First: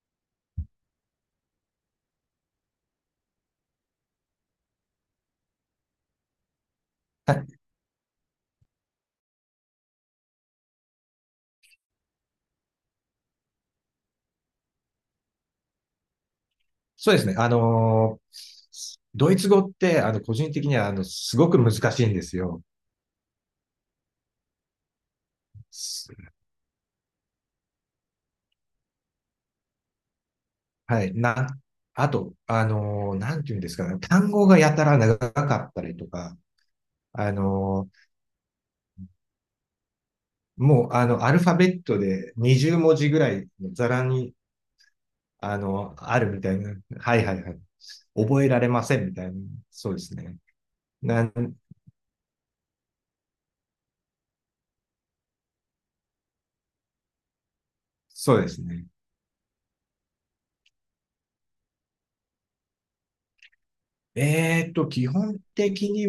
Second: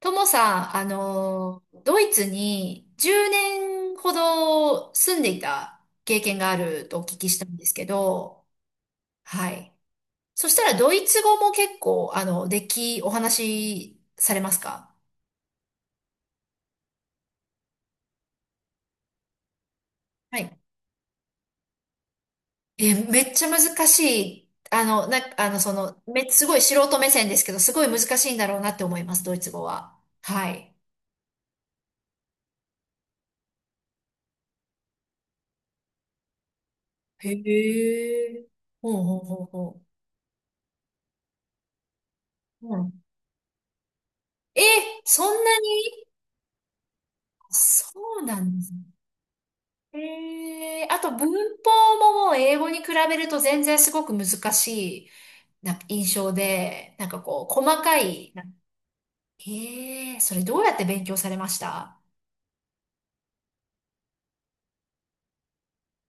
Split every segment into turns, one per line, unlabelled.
ともさん、ドイツに10年ほど住んでいた経験があるとお聞きしたんですけど、はい。そしたらドイツ語も結構、お話しされますか？
そうですね。ドイツ語って、個
は
人
い。
的には、すごく難しいんですよ。
え、めっちゃ難しい。あの、な、あの、その、
す
め、すごい素人目線ですけど、すごい難しいんだろうなって思います、ドイツ語は。はい。
はい。な、あと、なんていうんですかね。単語がやたら長かったりとか、
へ
あのー
え。ほうほうほうほ
もう、アルファベットで
う。う
20文
ん。
字ぐらいのざらに、
え、そんなに。
あるみたいな。はいはいはい。
そうな
覚え
ん
ら
で
れ
すね。
ませんみたいな。そうですね。
ええ、あと
な
文
ん、
法ももう英語に比べると全然すごく難しいなんか印象で、なんかこう、細かい、
そう
な、
ですね。
え、それどうやって勉強されました？
基本的に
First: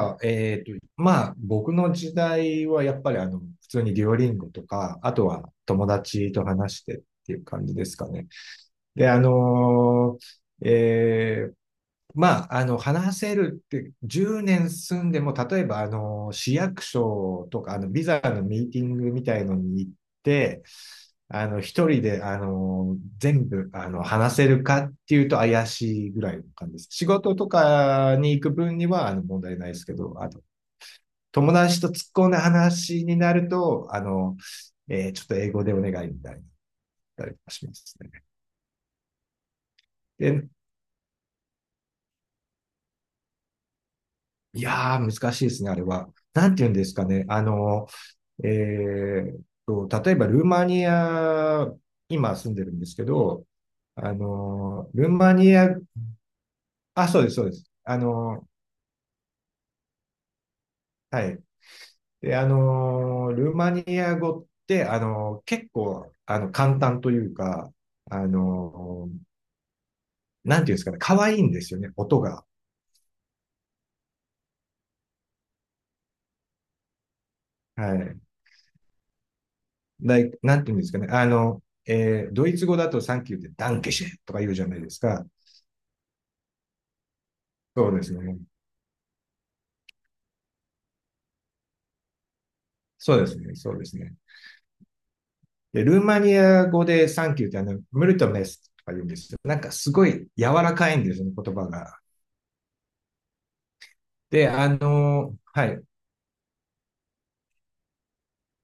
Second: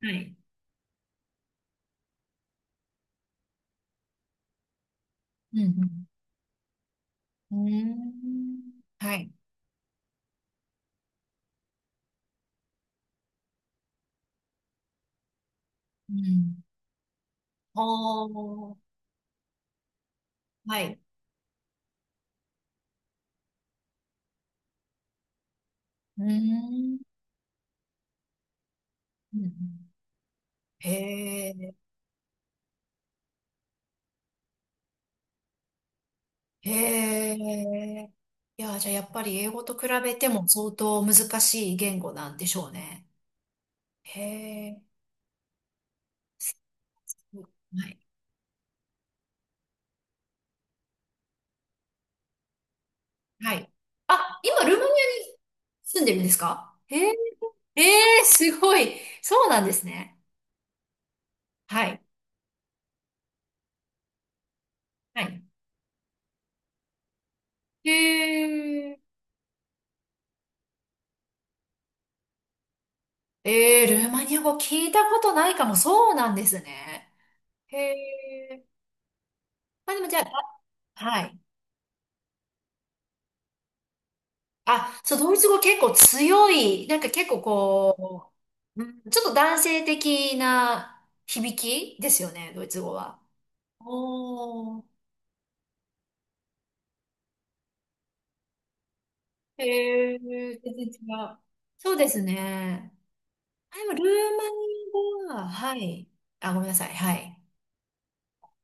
はい。
まあ、僕の時代はやっぱり普通にデュオリンゴとか、あとは
う
友
ん
達と話してっていう
うん。
感
う
じで
ー
すかね。
ん。
で、
はい。
ーえーまあ、話せるって、10年住んでも、例えば、
う
市
ん。
役所とか、ビザ
お
のミー
ー。
ティングみたいのに行って、
はい。
一人で、全部、話せるかっていうと怪しいぐ
う
らいの感じです。
ーん。
仕事とかに行く分には、
う
問
んう
題ないで
ん。
すけど、あと、
へ
友
え。
達と突っ込んだ話になると、ちょっと英語でお願いみたいになっ
へ
たりかします
え。
ね。
いや、じゃあやっぱり英語と比べても
で、
相当難しい言語なんでしょうね。へ
い
え。
やー、難しいですね、あれは。なんて言うんですかね。
はい
えーっ例えばルーマニア、今住んでるんですけど、
はい。あ、今、ルーマニア
ルーマ
に
ニア、
住んでるんですか？へ
あ、
え、
そうです、そうです。
ええ、すごい。そうなんですね。
はい。
はい。
で、ルーマニア語って、
はい。
結構、簡単というか、あ
へ
の、
え、
なんていうんですかね、可愛いんですよね、音が。
ええ、ルーマニア語聞いたことないかも。そうなんですね。へ
はい。
え。まあでもじゃあ、
でなんていうんですかね、
はい。
ドイツ語だとサンキューってダンケシェとか言うじゃないで
あ、
す
そう、
か。
ドイツ語結構強い。なんか結構
そうです
こ
ね。
う、うん、ちょっと男性的な響きですよね、ドイツ語
そ
は。
うですね。そうですね。
おー。
で、ルーマニア語でサンキューってムルトメスとか言うんですよ。なんかすご
へえ、
い柔
全
ら
然違
かいんですよね、
う。
言葉
そう
が。
ですね。あ、でもルーマ
で、
ニアは、
は
は
い。
い。あ、ごめんなさい。はい。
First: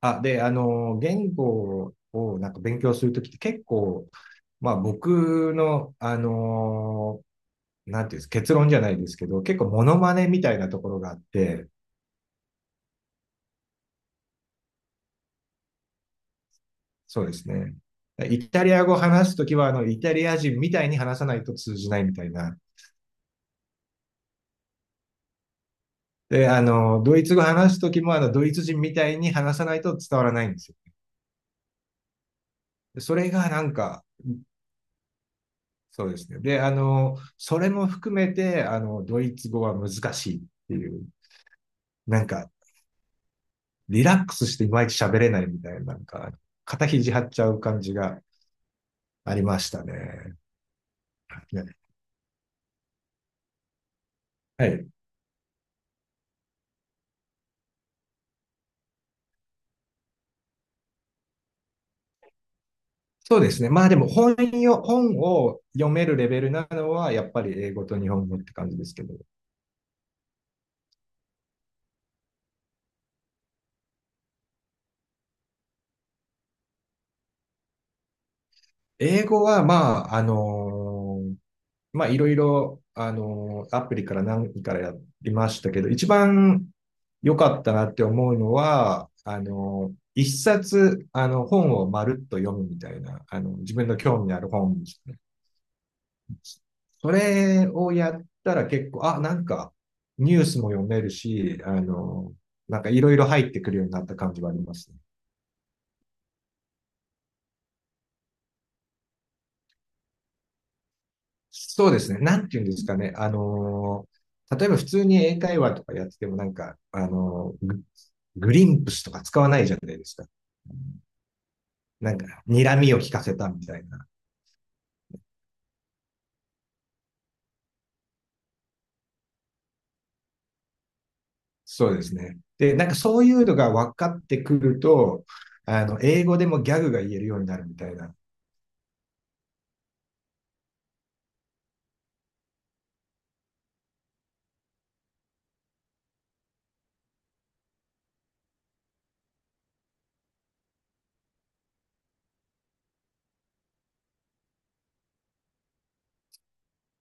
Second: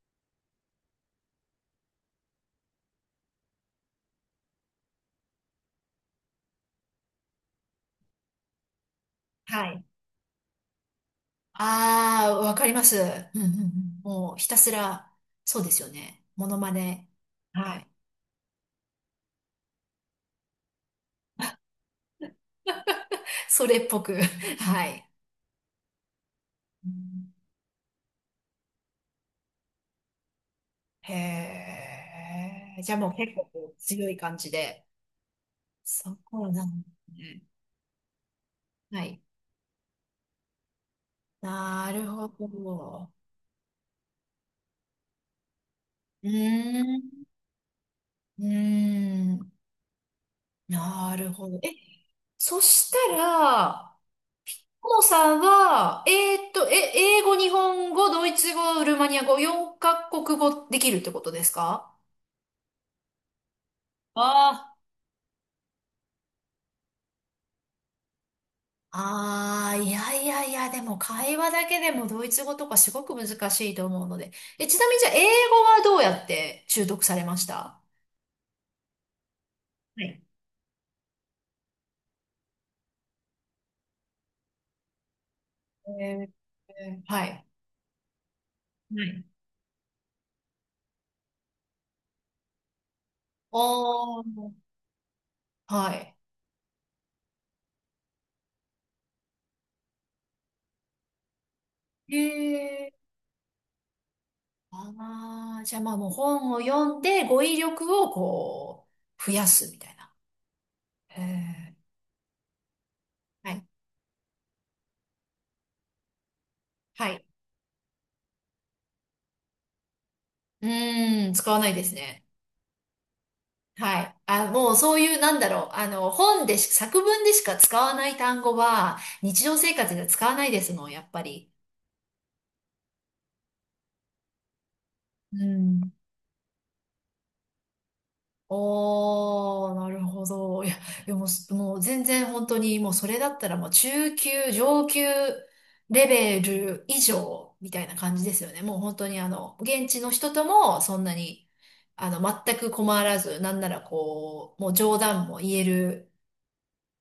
あ、で、言語をなんか勉強するときって結構、まあ僕の、なんていうんです、結論じゃないですけど、結構
は
モ
い。
ノマネみたいなところがあって、
ああ、わかります。うんうんうん。もうひたすら、そうですよね。モノマネ。
そうですね。
はい。
イタリア語話すときは、イタリア人みたいに話さないと通じないみたいな、
それっぽく。はい。
で、
う
ドイ
ん。
ツ語話すときも、ドイツ人みたいに話さないと伝わらないんですよ。
へえ。じゃあ
で
もう
それ
結構
がなん
こう
か、
強い感じで。
そう
そ
ですね。
こ
で、
なんですね。
それも含めて、
はい。
ドイツ語は難しいっていう、
なる
な
ほ
んか、
ど。
リラックスしていまいち喋れないみたいな、なん
う
か、
ー
肩肘張
ん。
っちゃう感じが
うー
あり
ん。
ましたね。
なるほど。え、
ね
そしたら、
はい。
ももさんは、英語、日本語、ドイツ語、ルーマニア語、4カ国語できるってことですか？
そうですね。まあでも
あ
本を読めるレベルなのは、やっぱり英語と日本語って感じですけど、
あ、あー、いやいやいや、でも会話だけでもドイツ語とかすごく難しいと思うので。え、ちなみにじゃあ、英語はどうやって習得されました？
英語は、ま
は
あ、
い。
まあ、いろいろ、アプリから何からやりましたけど、一
え
番
ー、は
良
い。
かったなって思うの
は
は、
い。
一冊、本をまるっと読むみたいな、自分の
お
興味ある
ー、
本。
はい。
それをやったら結構、あ、なんか、ニュースも読めるし、
へ
なんか
え。
いろいろ入ってくるようになった感じはありますね。
ああ、じゃあまあもう本を読んで語彙力をこう、増やすみたいな。へえ。
そうですね。なんていうんですかね。
はい
例えば普通に英会話とかやっててもなんか、
はい。
グリンプスとか使わないじゃないですか。
うーん、使わないです
なん
ね。
か、睨みを聞かせたみたい
は
な。
い。あ、もうそういう、なんだろう。本でし、作文でしか使わない単語は、日常生活では使わないですもん、やっぱり。
そうですね。で、なんかそういうのが分かってくると、
うん。
英語でもギャグが言えるようになるみたいな。
おー、なるほど。いや、でも、もう全然本当に、もうそれだったらもう中級、上級レベル以上みたいな感じですよね。もう本当に、現地の人ともそんなに、あの、全く困らず、なんならこう、もう冗談も言える。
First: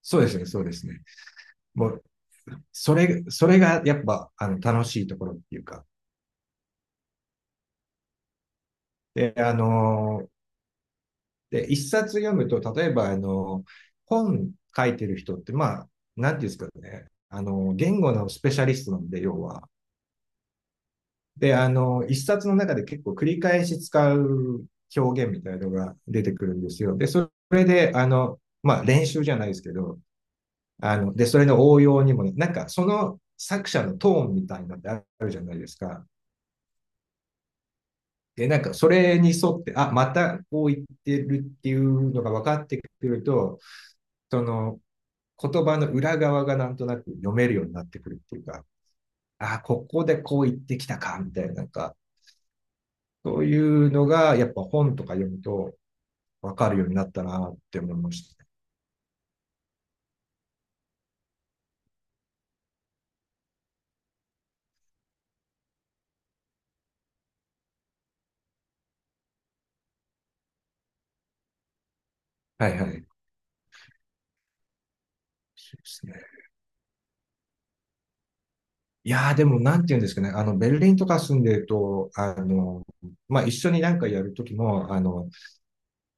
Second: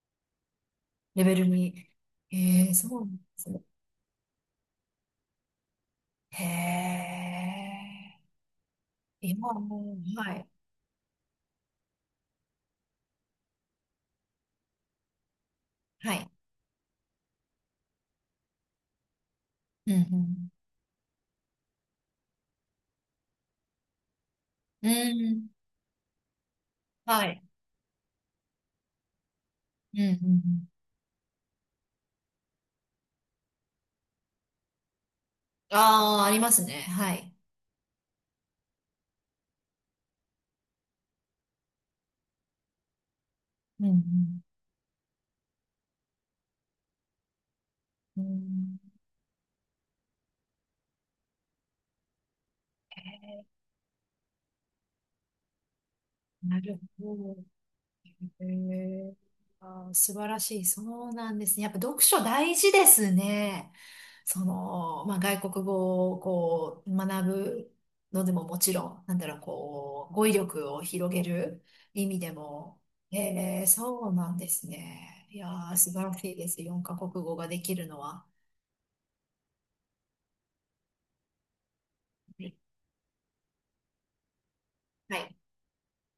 そうですね、そうですね。
レベルに。
もう、
ええ、そうなんで
そ
す
れ
ね。
がやっぱ、楽しいところっていうか。
へえ。
で、
今はもう、は
ー
い。
で、一冊読むと、例えば、本書いてる人って、まあ、
はい。
なんていうんですかね、言語のスペシャリストなんで、要は。
うん、
で、一冊の中で結構繰り返し使う
うん。
表
う
現みたいな
ん。
のが出てくるんですよ。で、
は
そ
い。
れで、まあ、練習じゃないですけ
う
ど、
ん、うん。うん。
で、それの応用にも、ね、なんか、その作者のトーンみたいなのってあるじゃないですか。
ああー、ありますね。はい。
で、なんか、それに沿って、あ、またこう言ってるっていうのが分かってくると、
う
そ
ん、
の、言葉の裏側がなんとなく読めるようになってくる
うん。
って
う
いうか、
ん。
ああ、ここでこう言ってきたか、みたいな、なんか、そういうのが、やっぱ本とか読むと分
な
か
る
るようになっ
ほ
た
ど。
なって思いまし
え
たね
ー、あー、素晴らしい。そうなんですね。やっぱ読書大事ですね。その、まあ、外国語をこう学ぶのでももちろん、なんだろう、こう、語彙力を広げる意味で
は
も。
いはい。
えー、そうなんですね。いや
そ
ー、
うで
素晴
す
ら
ね。
しいです。四カ国語ができるのは。
いやーでも、なんて言うんですかね。ベルリンとか住んでると、
はい。
まあ、一緒になんかやるときも、
はい。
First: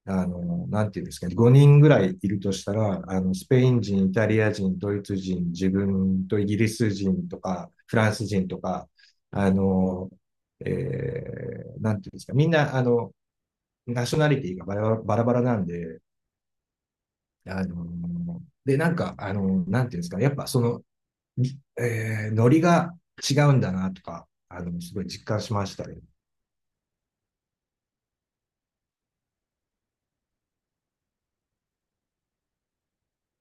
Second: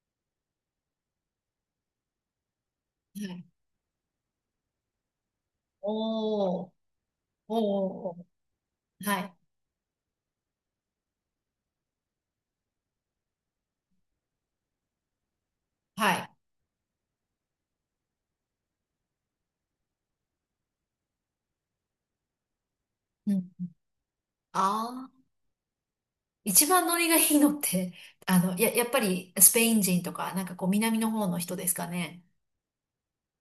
なんていうんですかね、5人ぐらいいるとしたら、
はい。
スペイン人、イタリア人、ドイツ人、自分とイギ
お
リ
ー、
ス人とか、フラ
お
ン
ー、
ス人とか、
はい。
あの、えなんていうんですか、みんな、ナショナリティがバラバラバラなんで、
はい。
で、なんか、なんていうんですかね、やっぱその、ノリが
う
違
ん。
うんだなとか、すごい
あ、
実感しましたね。
一番ノリがいいのって、やっぱりスペイン人とか、なんかこう南の方の人ですかね。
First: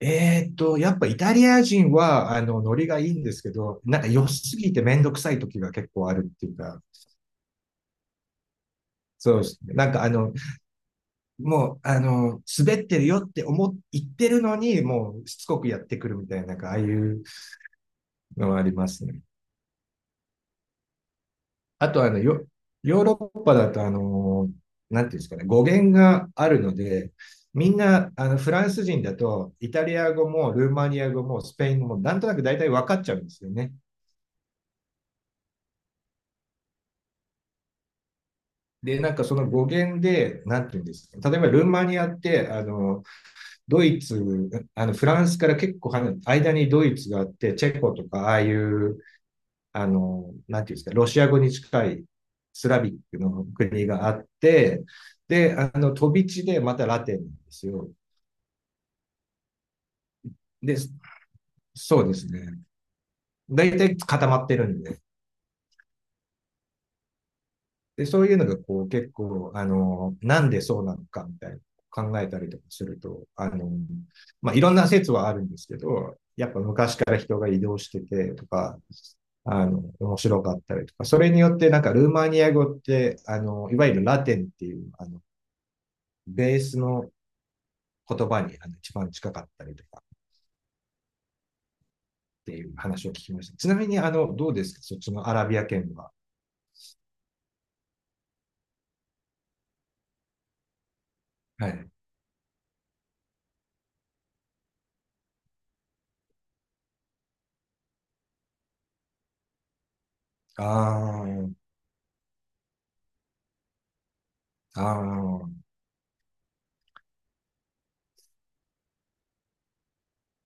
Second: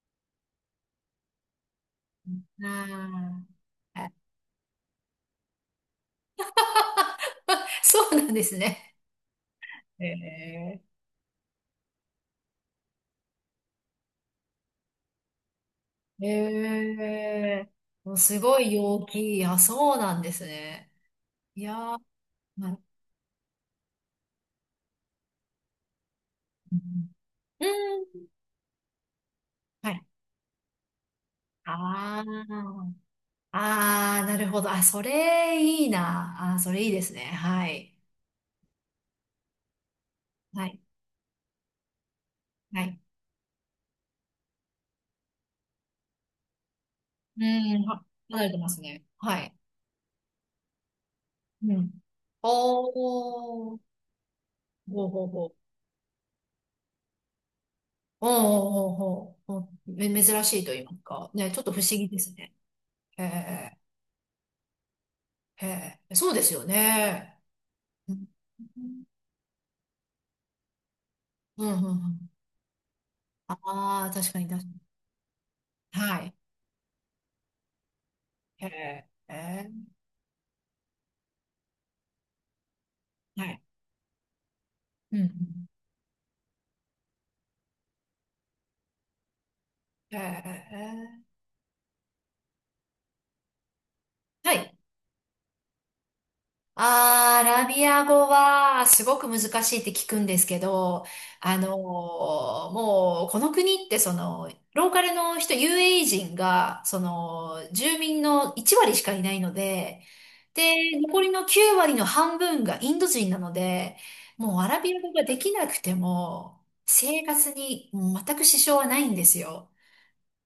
やっぱイタリア人は、ノリがいいんです
あ
けど、
あ
な
ー、
ん
は
か
い。
良すぎてめんどくさい時が結構あるっていうか、
そうなんですね。
そうですね。なんか
へ
あの、
え。
もう、滑ってるよって思っ、言ってるのに、もうしつこくやってくる
へ
みたいな、なんかああいう
え。もうす
のは
ご
あ
い
りま
陽
すね。
気。あ、そうなんですね。いや
あ
ー、
と、
なる、
ヨーロッパだと、なんていうんですかね、語源があるの
うん
で、みんな、
うん、
フランス人だと、イタ
は
リ
い。
ア語もルーマニア語もスペイン語も、なん
あ
となく大体分
あ、
かっちゃうんですよね。
ああ、なるほど。あ、それいいな。あー、それいいですね。はい。
で、なんかその語源で、な
は
んて
い。
いうんですか、例えばルーマニアって、あ
はい。
の、ドイツ、あの、フランスから結構離れ間にドイツがあっ
う
て、チェ
ん、
コと
は、
か、ああ
離れ
い
てます
う、
ね。はい。
なんていうんですか、ロシア語に
う
近
ん。
いスラビックの
おー。
国があって、
ほうほうほ
で、
う。
飛び地でまたラテンなんですよ。
おーおーおーおーおー、め、珍しいと
で、
言いますか。ね、ちょっと不思
そう
議
で
で
す
すね。
ね。
へ
大
え、
体固まってるんで。
へえ、そうですよね。
で、
う
そ
ん、
ういうのがこう結構、なんでそうなのかみたいな
うん、う
考え
ん。
たりとかすると、
ああ、確かに、
まあ、
確
い
か
ろん
に。
な説はあるんですけ
は
ど、
い。
やっぱ昔から人が移動しててと
へ
か、
え、へえ、
面白かったりとか、それによってなんかルーマニア語って、
はい。
いわゆるラテンっていう、
うん、うん。
ベースの言葉にあの一番近かったりとか
へ
っ
え、へえ。
ていう話を聞きました。ちなみに、ど
は
う
い。うんうん。へ、へえ。は
です
い。
かそっちのアラビア圏は。
あー、アラビア語はすごく難しいって聞くんですけど、あ
はい。
のー、もうこの国ってその、ローカルの人、UAE 人が、その、住民の1割しかいないので、
あ
で、残りの9割の半分がインド人なので、もうアラ
あ、
ビ
あ
ア語ができ
あ、
なくても、生活に全く支障はないんですよ。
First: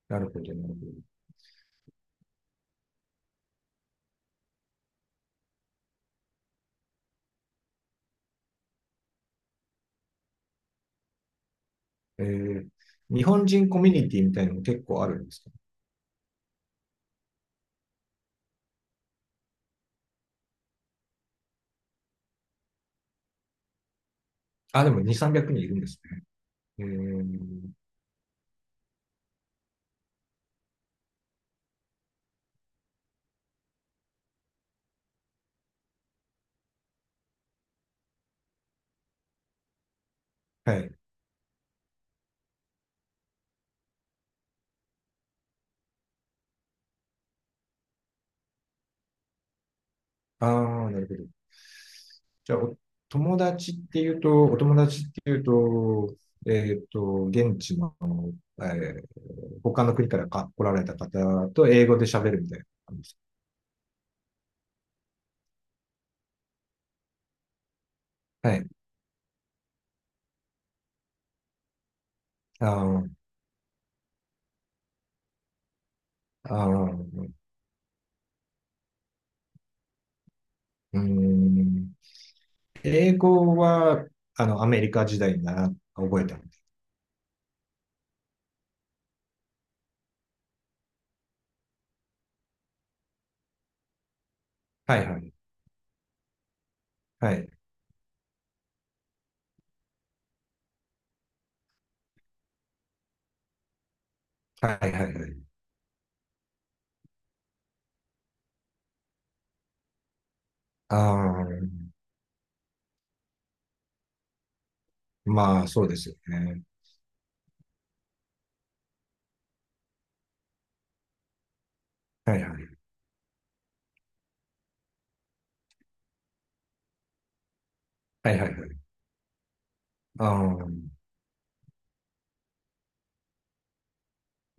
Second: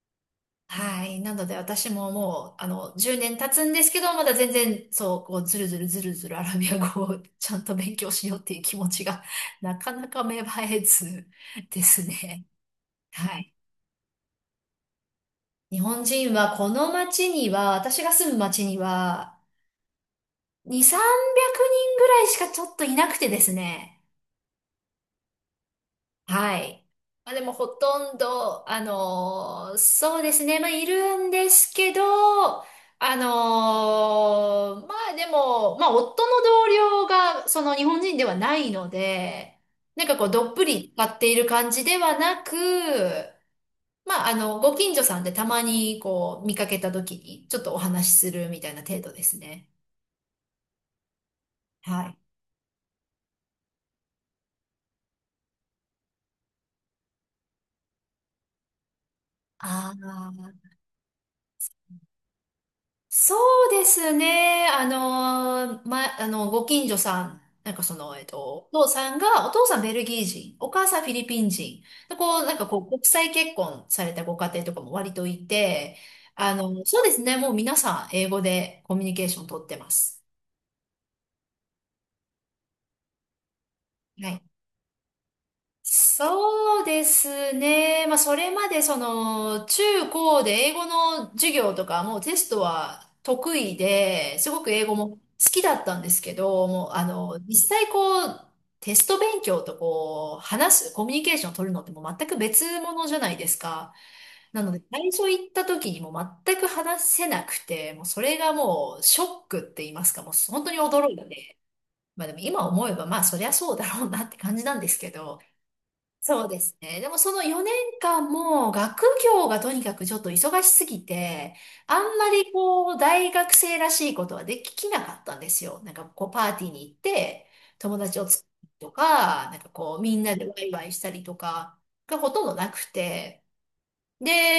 なるほど、なるほど。
はい。なので私ももう、10年経つんですけど、まだ全然、そう、こう、ずるずるずるずるアラビア語をちゃんと勉強しようっていう気持ちが、なかなか芽生えずです
え
ね。
ー、日
は
本
い。
人コミュニティみたいなのも結構あるんですか？
日本人はこの町には、私が住む町には、2、300人ぐらいしかちょっといなくてですね。
あ、でも2、300人いるんですね。
は
え
い。まあ、でもほ
ー、
とんど、あのー、そうですね。まあ、いるんですけど、あのー、まあでも、まあ、夫の同僚が、その日本人ではないので、なんかこう、どっぷ
は
り
い。
使っている感じではなく、まあ、ご近所さんでたまにこう、見かけた時に、ちょっとお話しするみたいな程度ですね。
ああ、なるほど。
はい。
じゃあ、お友達っていうと、えっと、現地の、えー他
あ
の国からか
あ。
来られた方と英語で喋るみたいな感じです
そうですね。あの、ま、あの、ご近所さん、なんかその、えっ
か？はい。
と、お父さんベルギー人、お母さんフィリピン人、でこう、なんか
あ
こう、国
ー
際結婚されたご家庭とかも割といて、
あ
そうです
ー、
ね。もう皆さん、英語でコミュニケーション取ってます。
うーん。英語は、
はい。
アメリカ時代に覚えたんで。
そうですね。まあ、それまでその、中高で英語の授業とか、もうテストは得意で、すごく英語
は
も
いは
好
い。
きだったんですけど、もう、
はい。
実際こう、テスト勉強とこう、話す、コミュニケーションを取るのってもう全く別物じゃないですか。なの
は
で、
いは
最
いは
初
い。
行った時にもう全く話せなくて、もうそれがもうショックって言いますか、もう本当に
あ
驚いて、
あ、
まあでも今思えば、まあそりゃそうだろうなって感じなんですけど、
まあ、そうですよ
そうで
ね。
すね。でもその4年間も学業がとにかくちょっと忙しすぎて、あんま
はい
り
はい。
こう大学生らしいことはできなかったんですよ。なんかこうパーティーに行って友達を
はい
作
はいは
る
い。
とか、なんかこうみん
あ
なでワ
あ、
イワイしたりとかがほとんどなくて、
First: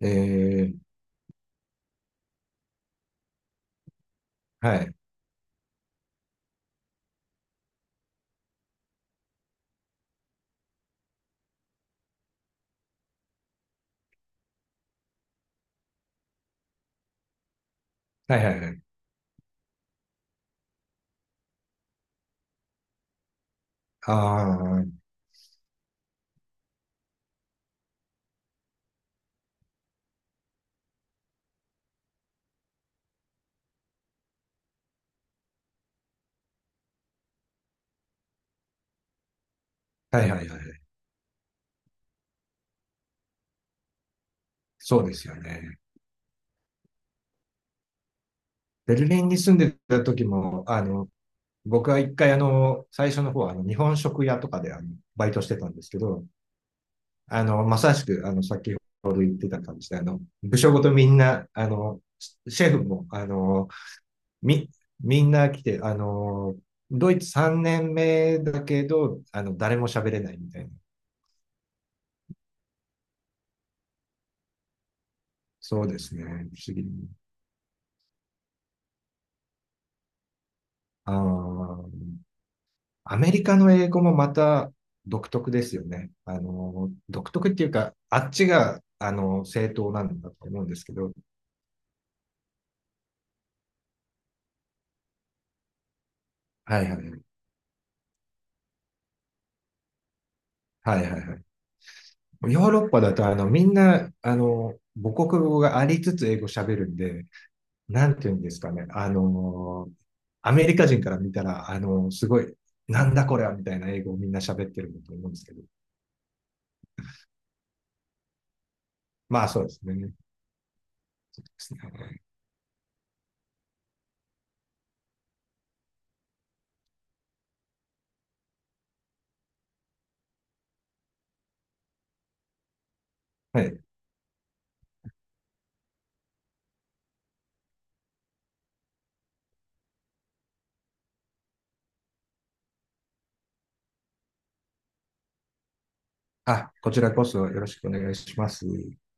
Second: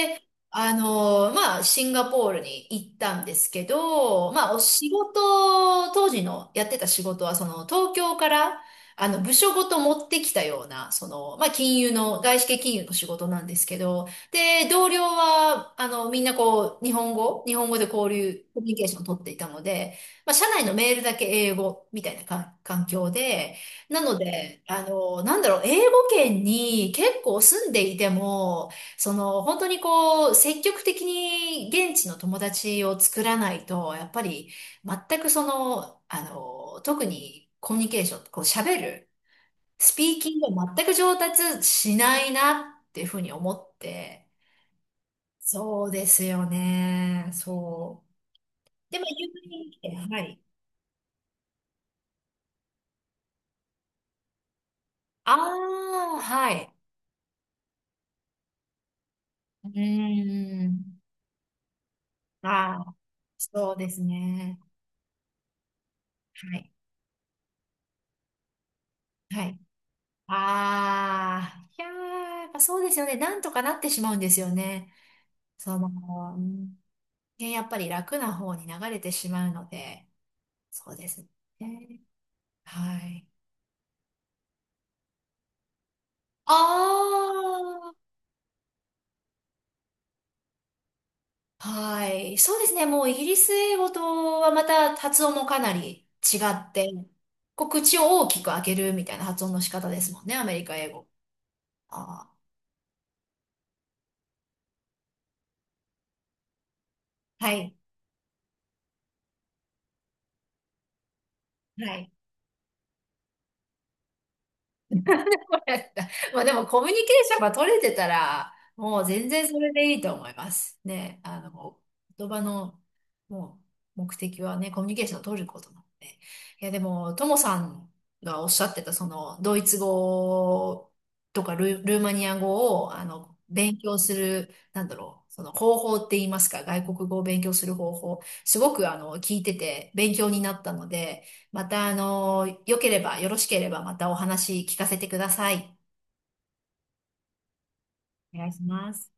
ええ、
まあ、シンガポールに行ったんですけど、まあ、お
は
仕
い。
事、当時のやってた仕事は、その、東京から、部署ごと持ってきたような、その、まあ、金融の、外資系金融の仕事なんですけど、で、同僚は、みんなこう、日本語、日本語で交
は
流、
いは
コ
い
ミュ
は
ニ
い。
ケーションを取っていたので、まあ、社内のメールだけ英語みたいなか環境で、な
あ
の
あ、
で、
は
なんだろう、英語圏に結構住んでいても、その、本当にこう、積極的に現地の友達を作らないと、やっぱり、全くその、あの、特にコミュニケーション、こう喋る、スピ
い
ー
はい
キン
はい
グ
はい。
が全く上達しないなっていうふうに思って、
そうですよね。
そうですよね、そう。
ベ
でも、
ルリン
有
に
名
住んで
に来て、
た
は
時
い。
も、僕は一回最初の方は日本食屋とかでバイ
あ
トしてたんですけ
あ、
ど、
はい。
まさしく先ほど言ってた
う
感じで、部
ー
署ごと
ん。
みんな、シェ
あ
フ
あ、
も、
そうですね。
み、みんな来て、
はい。
ドイツ3年目だけど、
はい。
誰も喋れないみたいな。
ああ、いやー、やっぱそうですよね。なんとかなってしまうんですよね。そ
そうですね。不
の、う
思
ん、
議。
ね、やっぱり楽な方に流れてしまうので、そうで
あ
す
ー
ね。は
ア
い。
メリカの英語もまた独特ですよね。独特っていう
あ
か、あっちが、正当なんだと思うんですけど。
あ、はい。そうですね。もうイギリス英語とはまた発音もかなり違っ
はい
て、
はいはい。
こう口を大きく開けるみたいな発音の仕方ですもんね。アメリカ英
はい
語。
はいはい。
あ
ヨーロッパだと、みんな、母国語がありつつ英語喋るんで、
あ、はい。
なんていうんですかね。アメリカ人から見たら、
はい。
すごい、なんだこれはみたいな英語をみんな喋ってるんだと思うんですけど。
やった。まあでもコミュニケーションが取れてたら、もう全
ま
然
あ
そ
そうで
れ
す
で
ね。
いいと
で
思います。ね、
すね
言葉の、もう、目的はね、コミュニケーションを取ることなので。いや、でも、ともさんがおっしゃってた、その、ドイツ語とか、ル、ルーマニア語を、
は
勉
い。
強する、なんだろう、その方法って言いますか、外国語を勉強する方法、すごく、聞いてて、勉強になったので、また、良ければ、よろしければ、またお話聞かせてください。
あ、こちらこそよろしくお願いし
お願
ま
いし
す。
ます。